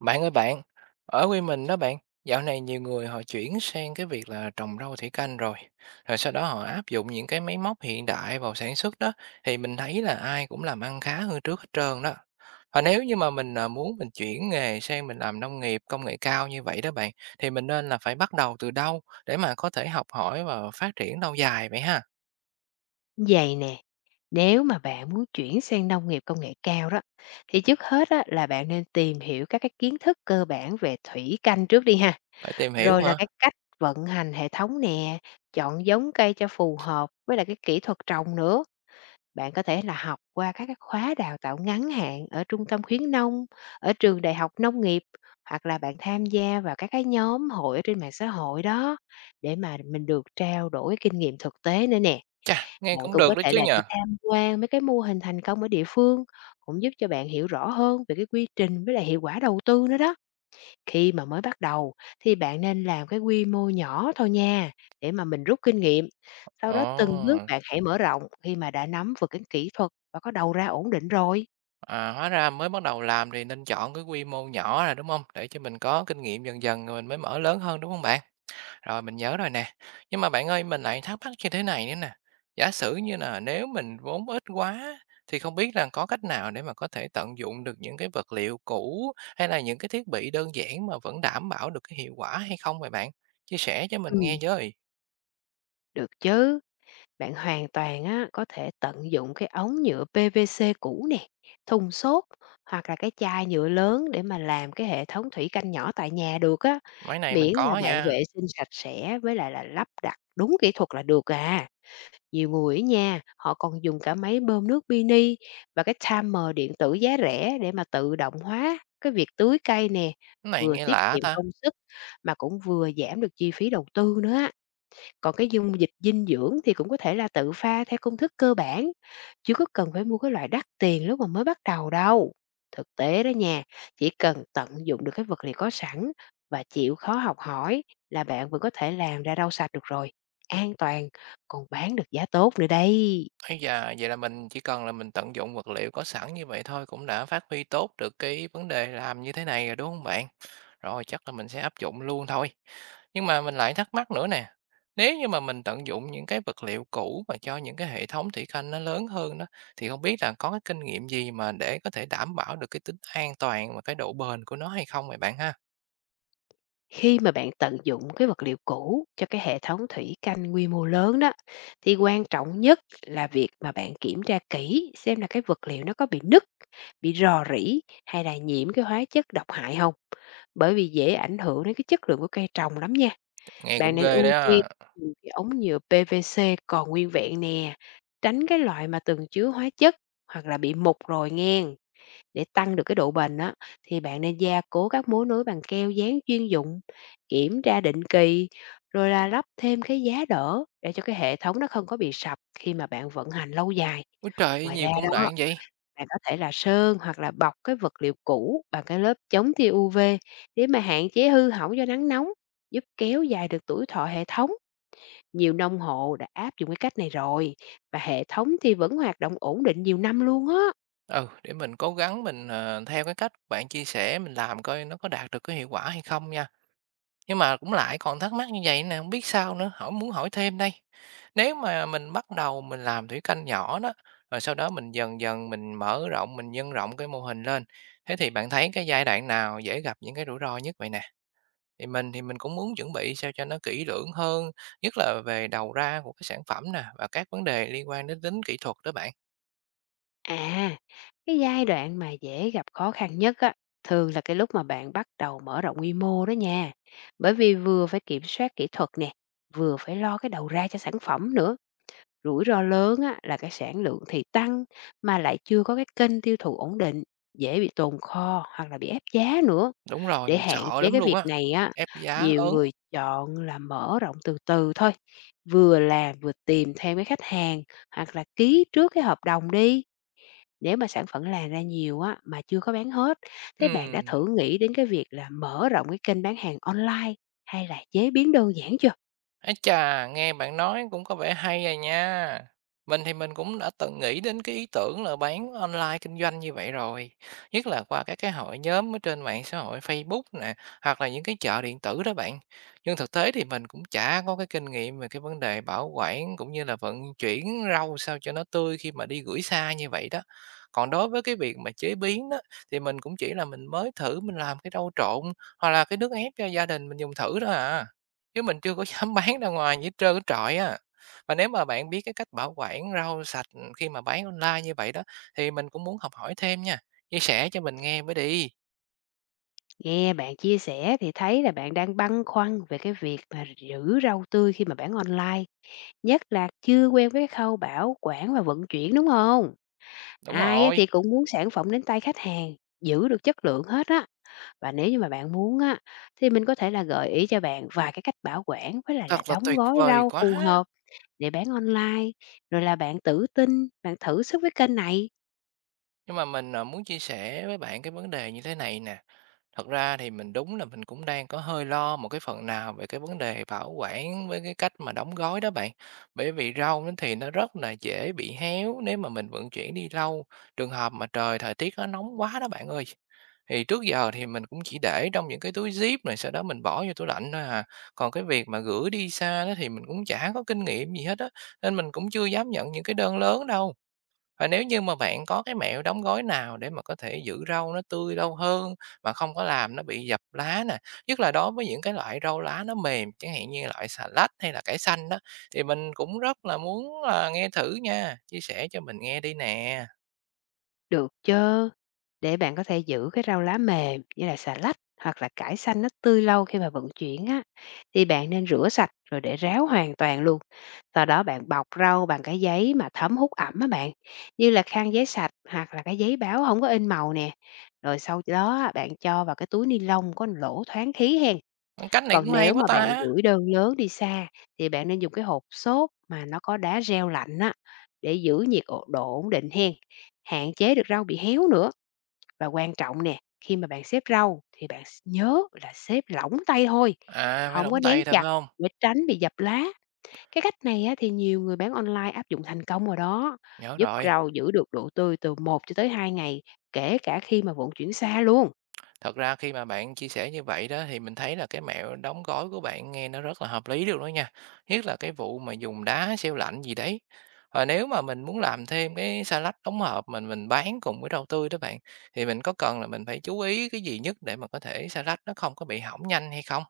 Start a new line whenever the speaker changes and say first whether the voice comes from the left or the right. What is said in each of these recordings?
right: Bạn ơi bạn, ở quê mình đó bạn, dạo này nhiều người họ chuyển sang cái việc là trồng rau thủy canh rồi. Rồi sau đó họ áp dụng những cái máy móc hiện đại vào sản xuất đó thì mình thấy là ai cũng làm ăn khá hơn trước hết trơn đó. Và nếu như mà mình muốn mình chuyển nghề sang mình làm nông nghiệp công nghệ cao như vậy đó bạn thì mình nên là phải bắt đầu từ đâu để mà có thể học hỏi và phát triển lâu dài vậy ha?
left: Vậy nè, nếu mà bạn muốn chuyển sang nông nghiệp công nghệ cao đó, thì trước hết á, là bạn nên tìm hiểu các cái kiến thức cơ bản về thủy canh trước đi ha,
right: Phải tìm hiểu
left: rồi là
right: hả?
left: cái cách vận hành hệ thống nè, chọn giống cây cho phù hợp với lại cái kỹ thuật trồng nữa. Bạn có thể là học qua các cái khóa đào tạo ngắn hạn ở trung tâm khuyến nông, ở trường đại học nông nghiệp hoặc là bạn tham gia vào các cái nhóm hội ở trên mạng xã hội đó để mà mình được trao đổi kinh nghiệm thực tế nữa nè.
right: Chà, nghe
left: Bạn
right: cũng
left: cũng có
right: được đó
left: thể
right: chứ
left: là đi
right: nhờ.
left: tham quan mấy cái mô hình thành công ở địa phương, cũng giúp cho bạn hiểu rõ hơn về cái quy trình với lại hiệu quả đầu tư nữa đó. Khi mà mới bắt đầu thì bạn nên làm cái quy mô nhỏ thôi nha, để mà mình rút kinh nghiệm. Sau đó từng bước
right: Ồ.
left: bạn hãy mở rộng khi mà đã nắm vững cái kỹ thuật và có đầu ra ổn định rồi.
right: À, hóa ra mới bắt đầu làm thì nên chọn cái quy mô nhỏ là đúng không? Để cho mình có kinh nghiệm dần dần rồi mình mới mở lớn hơn, đúng không bạn? Rồi, mình nhớ rồi nè. Nhưng mà bạn ơi, mình lại thắc mắc như thế này nữa nè, giả sử như là nếu mình vốn ít quá thì không biết là có cách nào để mà có thể tận dụng được những cái vật liệu cũ hay là những cái thiết bị đơn giản mà vẫn đảm bảo được cái hiệu quả hay không vậy bạn? Chia sẻ cho mình
left: Ừ,
right: nghe với.
left: được chứ. Bạn hoàn toàn á, có thể tận dụng cái ống nhựa PVC cũ nè, thùng xốp hoặc là cái chai nhựa lớn để mà làm cái hệ thống thủy canh nhỏ tại nhà được á,
right: Máy này mình
left: miễn là
right: có
left: bạn
right: nha,
left: vệ sinh sạch sẽ với lại là lắp đặt đúng kỹ thuật là được à. Nhiều người ấy nha, họ còn dùng cả máy bơm nước mini và cái timer điện tử giá rẻ để mà tự động hóa cái việc tưới cây nè,
right: cái này
left: vừa
right: nghe
left: tiết
right: lạ
left: kiệm
right: ta.
left: công sức mà cũng vừa giảm được chi phí đầu tư nữa á. Còn cái dung dịch dinh dưỡng thì cũng có thể là tự pha theo công thức cơ bản, chứ có cần phải mua cái loại đắt tiền lúc mà mới bắt đầu đâu. Thực tế đó nha, chỉ cần tận dụng được cái vật liệu có sẵn và chịu khó học hỏi là bạn vẫn có thể làm ra rau sạch được rồi, an toàn, còn bán được giá tốt nữa đây.
right: Ấy chà, vậy là mình chỉ cần là mình tận dụng vật liệu có sẵn như vậy thôi cũng đã phát huy tốt được cái vấn đề làm như thế này rồi đúng không bạn? Rồi chắc là mình sẽ áp dụng luôn thôi. Nhưng mà mình lại thắc mắc nữa nè. Nếu như mà mình tận dụng những cái vật liệu cũ mà cho những cái hệ thống thủy canh nó lớn hơn đó thì không biết là có cái kinh nghiệm gì mà để có thể đảm bảo được cái tính an toàn và cái độ bền của nó hay không vậy bạn ha?
left: Khi mà bạn tận dụng cái vật liệu cũ cho cái hệ thống thủy canh quy mô lớn đó, thì quan trọng nhất là việc mà bạn kiểm tra kỹ xem là cái vật liệu nó có bị nứt, bị rò rỉ hay là nhiễm cái hóa chất độc hại không? Bởi vì dễ ảnh hưởng đến cái chất lượng của cây trồng lắm nha.
right: Nghe
left: Bạn
right: cũng
left: nên
right: ghê
left: ưu
right: đấy
left: tiên
right: á.
left: dùng cái ống nhựa PVC còn nguyên vẹn nè, tránh cái loại mà từng chứa hóa chất hoặc là bị mục rồi nghen. Để tăng được cái độ bền á, thì bạn nên gia cố các mối nối bằng keo dán chuyên dụng, kiểm tra định kỳ, rồi là lắp thêm cái giá đỡ để cho cái hệ thống nó không có bị sập khi mà bạn vận hành lâu dài.
right: Úi trời,
left: Ngoài ra
right: nhiều công
left: đó,
right: đoạn vậy.
left: bạn có thể là sơn hoặc là bọc cái vật liệu cũ bằng cái lớp chống tia UV để mà hạn chế hư hỏng do nắng nóng, giúp kéo dài được tuổi thọ hệ thống. Nhiều nông hộ đã áp dụng cái cách này rồi và hệ thống thì vẫn hoạt động ổn định nhiều năm luôn á.
right: Ừ, để mình cố gắng mình, theo cái cách bạn chia sẻ mình làm coi nó có đạt được cái hiệu quả hay không nha. Nhưng mà cũng lại còn thắc mắc như vậy nè, không biết sao nữa, hỏi muốn hỏi thêm đây. Nếu mà mình bắt đầu mình làm thủy canh nhỏ đó, rồi sau đó mình dần dần mình mở rộng, mình nhân rộng cái mô hình lên, thế thì bạn thấy cái giai đoạn nào dễ gặp những cái rủi ro nhất vậy nè? Thì mình cũng muốn chuẩn bị sao cho nó kỹ lưỡng hơn, nhất là về đầu ra của cái sản phẩm nè, và các vấn đề liên quan đến tính kỹ thuật đó bạn.
left: À, cái giai đoạn mà dễ gặp khó khăn nhất á, thường là cái lúc mà bạn bắt đầu mở rộng quy mô đó nha. Bởi vì vừa phải kiểm soát kỹ thuật nè, vừa phải lo cái đầu ra cho sản phẩm nữa. Rủi ro lớn á, là cái sản lượng thì tăng mà lại chưa có cái kênh tiêu thụ ổn định, dễ bị tồn kho hoặc là bị ép giá nữa.
right: Đúng rồi,
left: Để
right: mình
left: hạn
right: sợ
left: chế
right: lắm
left: cái
right: luôn
left: việc
right: á,
left: này á,
right: ép giá,
left: nhiều
right: ớn.
left: người chọn là mở rộng từ từ thôi, vừa làm vừa tìm thêm cái khách hàng hoặc là ký trước cái hợp đồng đi. Nếu mà sản phẩm làm ra nhiều á mà chưa có bán hết, thế bạn đã
right: Ừm.
left: thử nghĩ đến cái việc là mở rộng cái kênh bán hàng online hay là chế biến đơn giản chưa?
right: Ái chà, nghe bạn nói cũng có vẻ hay rồi nha. Mình thì mình cũng đã từng nghĩ đến cái ý tưởng là bán online kinh doanh như vậy rồi. Nhất là qua các cái hội nhóm ở trên mạng xã hội Facebook nè, hoặc là những cái chợ điện tử đó bạn. Nhưng thực tế thì mình cũng chả có cái kinh nghiệm về cái vấn đề bảo quản cũng như là vận chuyển rau sao cho nó tươi khi mà đi gửi xa như vậy đó. Còn đối với cái việc mà chế biến đó thì mình cũng chỉ là mình mới thử mình làm cái rau trộn hoặc là cái nước ép cho gia đình mình dùng thử đó à. Chứ mình chưa có dám bán ra ngoài gì hết trơn hết trọi á. Và nếu mà bạn biết cái cách bảo quản rau sạch, khi mà bán online như vậy đó, thì mình cũng muốn học hỏi thêm nha, chia sẻ cho mình nghe mới đi.
left: Nghe bạn chia sẻ thì thấy là bạn đang băn khoăn về cái việc mà giữ rau tươi khi mà bán online, nhất là chưa quen với cái khâu bảo quản và vận chuyển, đúng không?
right: Đúng
left: Ai á
right: rồi,
left: thì cũng muốn sản phẩm đến tay khách hàng, giữ được chất lượng hết á. Và nếu như mà bạn muốn á, thì mình có thể là gợi ý cho bạn vài cái cách bảo quản với lại là
right: thật là
left: đóng
right: tuyệt
left: gói
right: vời
left: rau
right: quá!
left: phù hợp để bán online, rồi là bạn tự tin, bạn thử sức với kênh này,
right: Nhưng mà mình muốn chia sẻ với bạn cái vấn đề như thế này nè, thật ra thì mình đúng là mình cũng đang có hơi lo một cái phần nào về cái vấn đề bảo quản với cái cách mà đóng gói đó bạn. Bởi vì rau nó thì nó rất là dễ bị héo nếu mà mình vận chuyển đi lâu, trường hợp mà trời thời tiết nó nóng quá đó bạn ơi. Thì trước giờ thì mình cũng chỉ để trong những cái túi zip này sau đó mình bỏ vô tủ lạnh thôi à. Còn cái việc mà gửi đi xa đó thì mình cũng chả có kinh nghiệm gì hết á, nên mình cũng chưa dám nhận những cái đơn lớn đâu. Và nếu như mà bạn có cái mẹo đóng gói nào để mà có thể giữ rau nó tươi lâu hơn mà không có làm nó bị dập lá nè, nhất là đối với những cái loại rau lá nó mềm, chẳng hạn như loại xà lách hay là cải xanh đó, thì mình cũng rất là muốn là nghe thử nha, chia sẻ cho mình nghe đi nè.
left: được chưa? Để bạn có thể giữ cái rau lá mềm như là xà lách hoặc là cải xanh nó tươi lâu khi mà vận chuyển á, thì bạn nên rửa sạch rồi để ráo hoàn toàn luôn. Sau đó bạn bọc rau bằng cái giấy mà thấm hút ẩm á bạn, như là khăn giấy sạch hoặc là cái giấy báo không có in màu nè. Rồi sau đó á, bạn cho vào cái túi ni lông có lỗ thoáng khí hen.
right: Cách này
left: Còn
right: cũng hay
left: nếu
right: quá
left: mà bạn
right: ta.
left: gửi đơn lớn đi xa thì bạn nên dùng cái hộp xốp mà nó có đá reo lạnh á để giữ nhiệt độ ổn định hen. Hạn chế được rau bị héo nữa. Và quan trọng nè, khi mà bạn xếp rau thì bạn nhớ là xếp lỏng tay thôi,
right: À, phải
left: không có
right: lỏng
left: nén
right: tay thôi
left: chặt
right: phải hông?
left: để tránh bị dập lá. Cái cách này á thì nhiều người bán online áp dụng thành công rồi đó,
right: Nhớ
left: giúp
right: rồi.
left: rau giữ được độ tươi từ 1 cho tới 2 ngày, kể cả khi mà vận chuyển xa luôn.
right: Thật ra khi mà bạn chia sẻ như vậy đó thì mình thấy là cái mẹo đóng gói của bạn nghe nó rất là hợp lý luôn đó nha. Nhất là cái vụ mà dùng đá siêu lạnh gì đấy. Và nếu mà mình muốn làm thêm cái salad đóng hộp mình bán cùng với rau tươi đó bạn thì mình có cần là mình phải chú ý cái gì nhất để mà có thể salad nó không có bị hỏng nhanh hay không?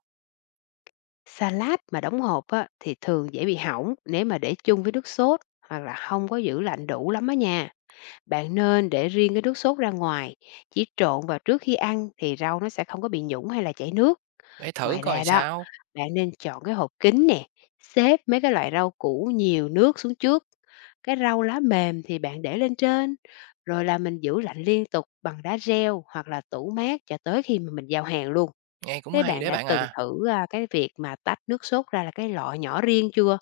left: Salad mà đóng hộp á thì thường dễ bị hỏng nếu mà để chung với nước sốt hoặc là không có giữ lạnh đủ lắm á nha. Bạn nên để riêng cái nước sốt ra ngoài, chỉ trộn vào trước khi ăn thì rau nó sẽ không có bị nhũng hay là chảy nước.
right: Để thử
left: Ngoài
right: coi
left: ra đó,
right: sao.
left: bạn nên chọn cái hộp kính nè, xếp mấy cái loại rau củ nhiều nước xuống trước. Cái rau lá mềm thì bạn để lên trên, rồi là mình giữ lạnh liên tục bằng đá reo hoặc là tủ mát cho tới khi mà mình giao hàng luôn.
right: Nghe cũng
left: Thế
right: hay
left: bạn
right: đấy
left: đã
right: bạn
left: từng
right: à.
left: thử, cái việc mà tách nước sốt ra là cái lọ nhỏ riêng chưa?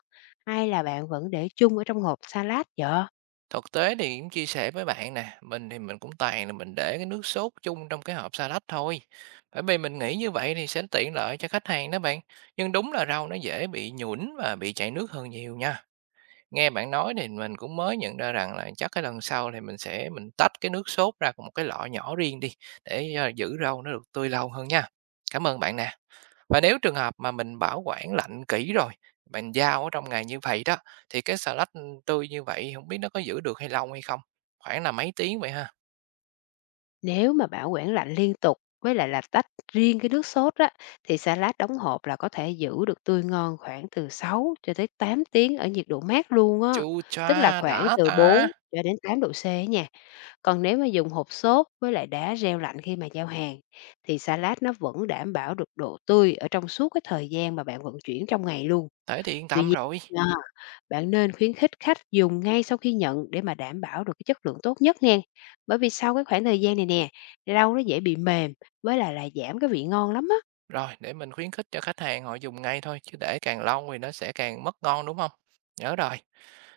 left: Hay là bạn vẫn để chung ở trong hộp salad lát vậy?
right: Thực tế thì cũng chia sẻ với bạn nè, mình thì mình cũng toàn là mình để cái nước sốt chung trong cái hộp salad thôi. Bởi vì mình nghĩ như vậy thì sẽ tiện lợi cho khách hàng đó bạn. Nhưng đúng là rau nó dễ bị nhũn và bị chảy nước hơn nhiều nha. Nghe bạn nói thì mình cũng mới nhận ra rằng là chắc cái lần sau thì mình sẽ mình tách cái nước sốt ra một cái lọ nhỏ riêng đi để giữ rau nó được tươi lâu hơn nha. Cảm ơn bạn nè. Và nếu trường hợp mà mình bảo quản lạnh kỹ rồi, mình giao ở trong ngày như vậy đó, thì cái xà lách, ừ, tươi như vậy không biết nó có giữ được hay lâu hay không? Khoảng là mấy tiếng vậy ha?
left: Nếu mà bảo quản lạnh liên tục với lại là tách riêng cái nước sốt á, thì salad đóng hộp là có thể giữ được tươi ngon khoảng từ 6 cho tới 8 tiếng ở nhiệt độ mát luôn á,
right: Chu
left: tức là
right: choa,
left: khoảng
right: đã
left: từ
right: ta!
left: 4 cho đến 8°C á nha. Còn nếu mà dùng hộp sốt với lại đá reo lạnh khi mà giao hàng thì salad nó vẫn đảm bảo được độ tươi ở trong suốt cái thời gian mà bạn vận chuyển trong ngày luôn.
right: Thế thì yên
left: Tuy
right: tâm
left: nhiên,
right: rồi.
left: bạn nên khuyến khích khách dùng ngay sau khi nhận để mà đảm bảo được cái chất lượng tốt nhất nha. Bởi vì sau cái khoảng thời gian này nè, rau nó dễ bị mềm với lại là giảm cái vị ngon lắm á.
right: Rồi, để mình khuyến khích cho khách hàng họ dùng ngay thôi, chứ để càng lâu thì nó sẽ càng mất ngon, đúng không. Nhớ rồi.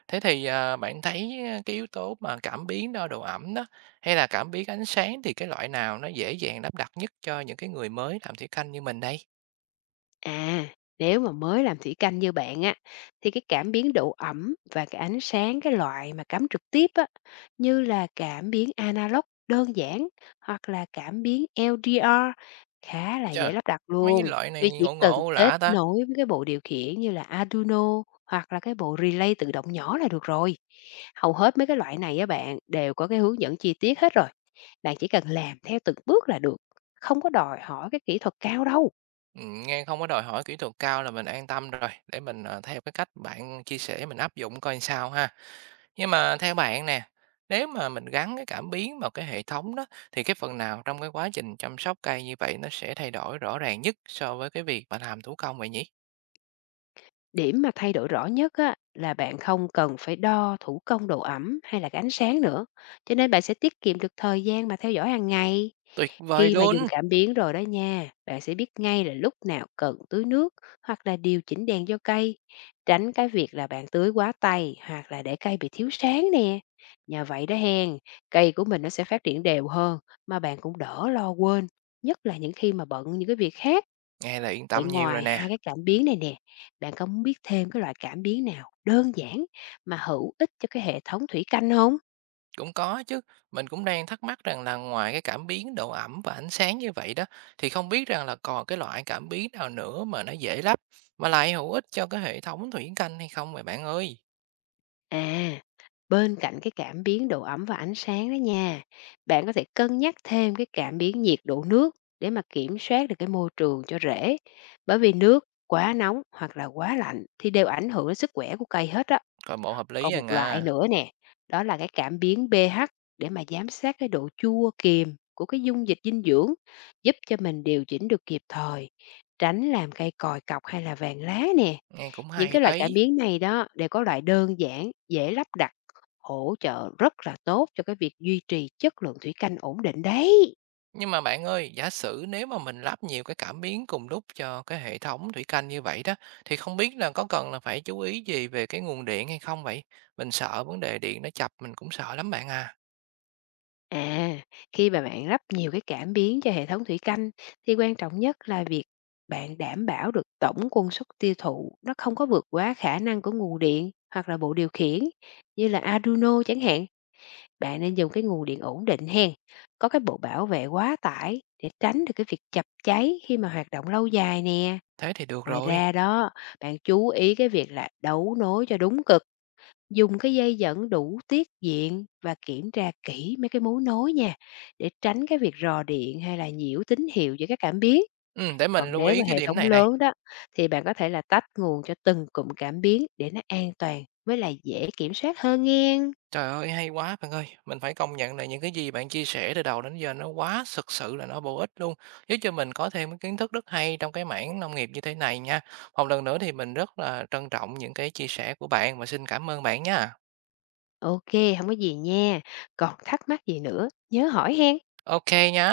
right: Thế thì, bạn thấy, cái yếu tố mà cảm biến đo độ ẩm đó, hay là cảm biến ánh sáng thì cái loại nào nó dễ dàng lắp đặt nhất cho những cái người mới làm thủy canh như mình đây?
left: À, nếu mà mới làm thủy canh như bạn á, thì cái cảm biến độ ẩm và cái ánh sáng cái loại mà cắm trực tiếp á, như là cảm biến analog đơn giản hoặc là cảm biến LDR khá là
right: Chà,
left: dễ lắp đặt
right: mấy cái
left: luôn.
right: loại
left: Vì
right: này
left: chỉ
right: ngộ
left: cần
right: ngộ
left: kết
right: lạ ta?
left: nối với cái bộ điều khiển như là Arduino hoặc là cái bộ relay tự động nhỏ là được rồi. Hầu hết mấy cái loại này á bạn đều có cái hướng dẫn chi tiết hết rồi. Bạn chỉ cần làm theo từng bước là được. Không có đòi hỏi cái kỹ thuật cao đâu.
right: Nghe không có đòi hỏi kỹ thuật cao là mình an tâm rồi, để mình, theo cái cách bạn chia sẻ mình áp dụng coi sao ha. Nhưng mà theo bạn nè, nếu mà mình gắn cái cảm biến vào cái hệ thống đó, thì cái phần nào trong cái quá trình chăm sóc cây như vậy nó sẽ thay đổi rõ ràng nhất so với cái việc bạn làm thủ công vậy nhỉ?
left: Điểm mà thay đổi rõ nhất á, là bạn không cần phải đo thủ công độ ẩm hay là cái ánh sáng nữa, cho nên bạn sẽ tiết kiệm được thời gian mà theo dõi hàng ngày.
right: Tuyệt vời
left: Khi mà dùng
right: luôn!
left: cảm biến rồi đó nha, bạn sẽ biết ngay là lúc nào cần tưới nước hoặc là điều chỉnh đèn cho cây, tránh cái việc là bạn tưới quá tay hoặc là để cây bị thiếu sáng nè. Nhờ vậy đó hen, cây của mình nó sẽ phát triển đều hơn mà bạn cũng đỡ lo quên, nhất là những khi mà bận những cái việc khác.
right: Nghe là yên
left: Vậy
right: tâm nhiều rồi
left: ngoài
right: nè.
left: hai cái cảm biến này nè, bạn có muốn biết thêm cái loại cảm biến nào đơn giản mà hữu ích cho cái hệ thống thủy canh không?
right: Cũng có chứ, mình cũng đang thắc mắc rằng là ngoài cái cảm biến độ ẩm và ánh sáng như vậy đó, thì không biết rằng là còn cái loại cảm biến nào nữa mà nó dễ lắp mà lại hữu ích cho cái hệ thống thủy canh hay không vậy bạn ơi?
left: À, bên cạnh cái cảm biến độ ẩm và ánh sáng đó nha, bạn có thể cân nhắc thêm cái cảm biến nhiệt độ nước để mà kiểm soát được cái môi trường cho rễ. Bởi vì nước quá nóng hoặc là quá lạnh thì đều ảnh hưởng đến sức khỏe của cây hết á.
right: Coi bộ hợp lý
left: Còn
right: à
left: một loại
right: à,
left: nữa nè, đó là cái cảm biến pH để mà giám sát cái độ chua kiềm của cái dung dịch dinh dưỡng, giúp cho mình điều chỉnh được kịp thời, tránh làm cây còi cọc hay là vàng lá nè.
right: nghe cũng
left: Những
right: hay
left: cái loại cảm
right: đấy.
left: biến này đó đều có loại đơn giản, dễ lắp đặt, hỗ trợ rất là tốt cho cái việc duy trì chất lượng thủy canh ổn định đấy.
right: Nhưng mà bạn ơi, giả sử nếu mà mình lắp nhiều cái cảm biến cùng lúc cho cái hệ thống thủy canh như vậy đó, thì không biết là có cần là phải chú ý gì về cái nguồn điện hay không vậy? Mình sợ vấn đề điện nó chập, mình cũng sợ lắm bạn à.
left: À, khi mà bạn lắp nhiều cái cảm biến cho hệ thống thủy canh thì quan trọng nhất là việc bạn đảm bảo được tổng công suất tiêu thụ nó không có vượt quá khả năng của nguồn điện hoặc là bộ điều khiển như là Arduino chẳng hạn. Bạn nên dùng cái nguồn điện ổn định hen. Có cái bộ bảo vệ quá tải để tránh được cái việc chập cháy khi mà hoạt động lâu dài nè.
right: Thế thì được
left: Ngoài
right: rồi.
left: ra đó, bạn chú ý cái việc là đấu nối cho đúng cực. Dùng cái dây dẫn đủ tiết diện và kiểm tra kỹ mấy cái mối nối nha, để tránh cái việc rò điện hay là nhiễu tín hiệu giữa các cảm biến.
right: Ừ, để
left: Còn
right: mình lưu
left: nếu mà
right: ý cái
left: hệ
right: điểm
left: thống
right: này này.
left: lớn đó thì bạn có thể là tách nguồn cho từng cụm cảm biến để nó an toàn với lại dễ kiểm soát hơn nghe.
right: Trời ơi, hay quá bạn ơi! Mình phải công nhận là những cái gì bạn chia sẻ từ đầu đến giờ nó quá thực sự là nó bổ ích luôn, giúp cho mình có thêm cái kiến thức rất hay trong cái mảng nông nghiệp như thế này nha. Một lần nữa thì mình rất là trân trọng những cái chia sẻ của bạn và xin cảm ơn bạn nha.
left: Ok, không có gì nha. Còn thắc mắc gì nữa, nhớ hỏi hen.
right: OK kê nhá.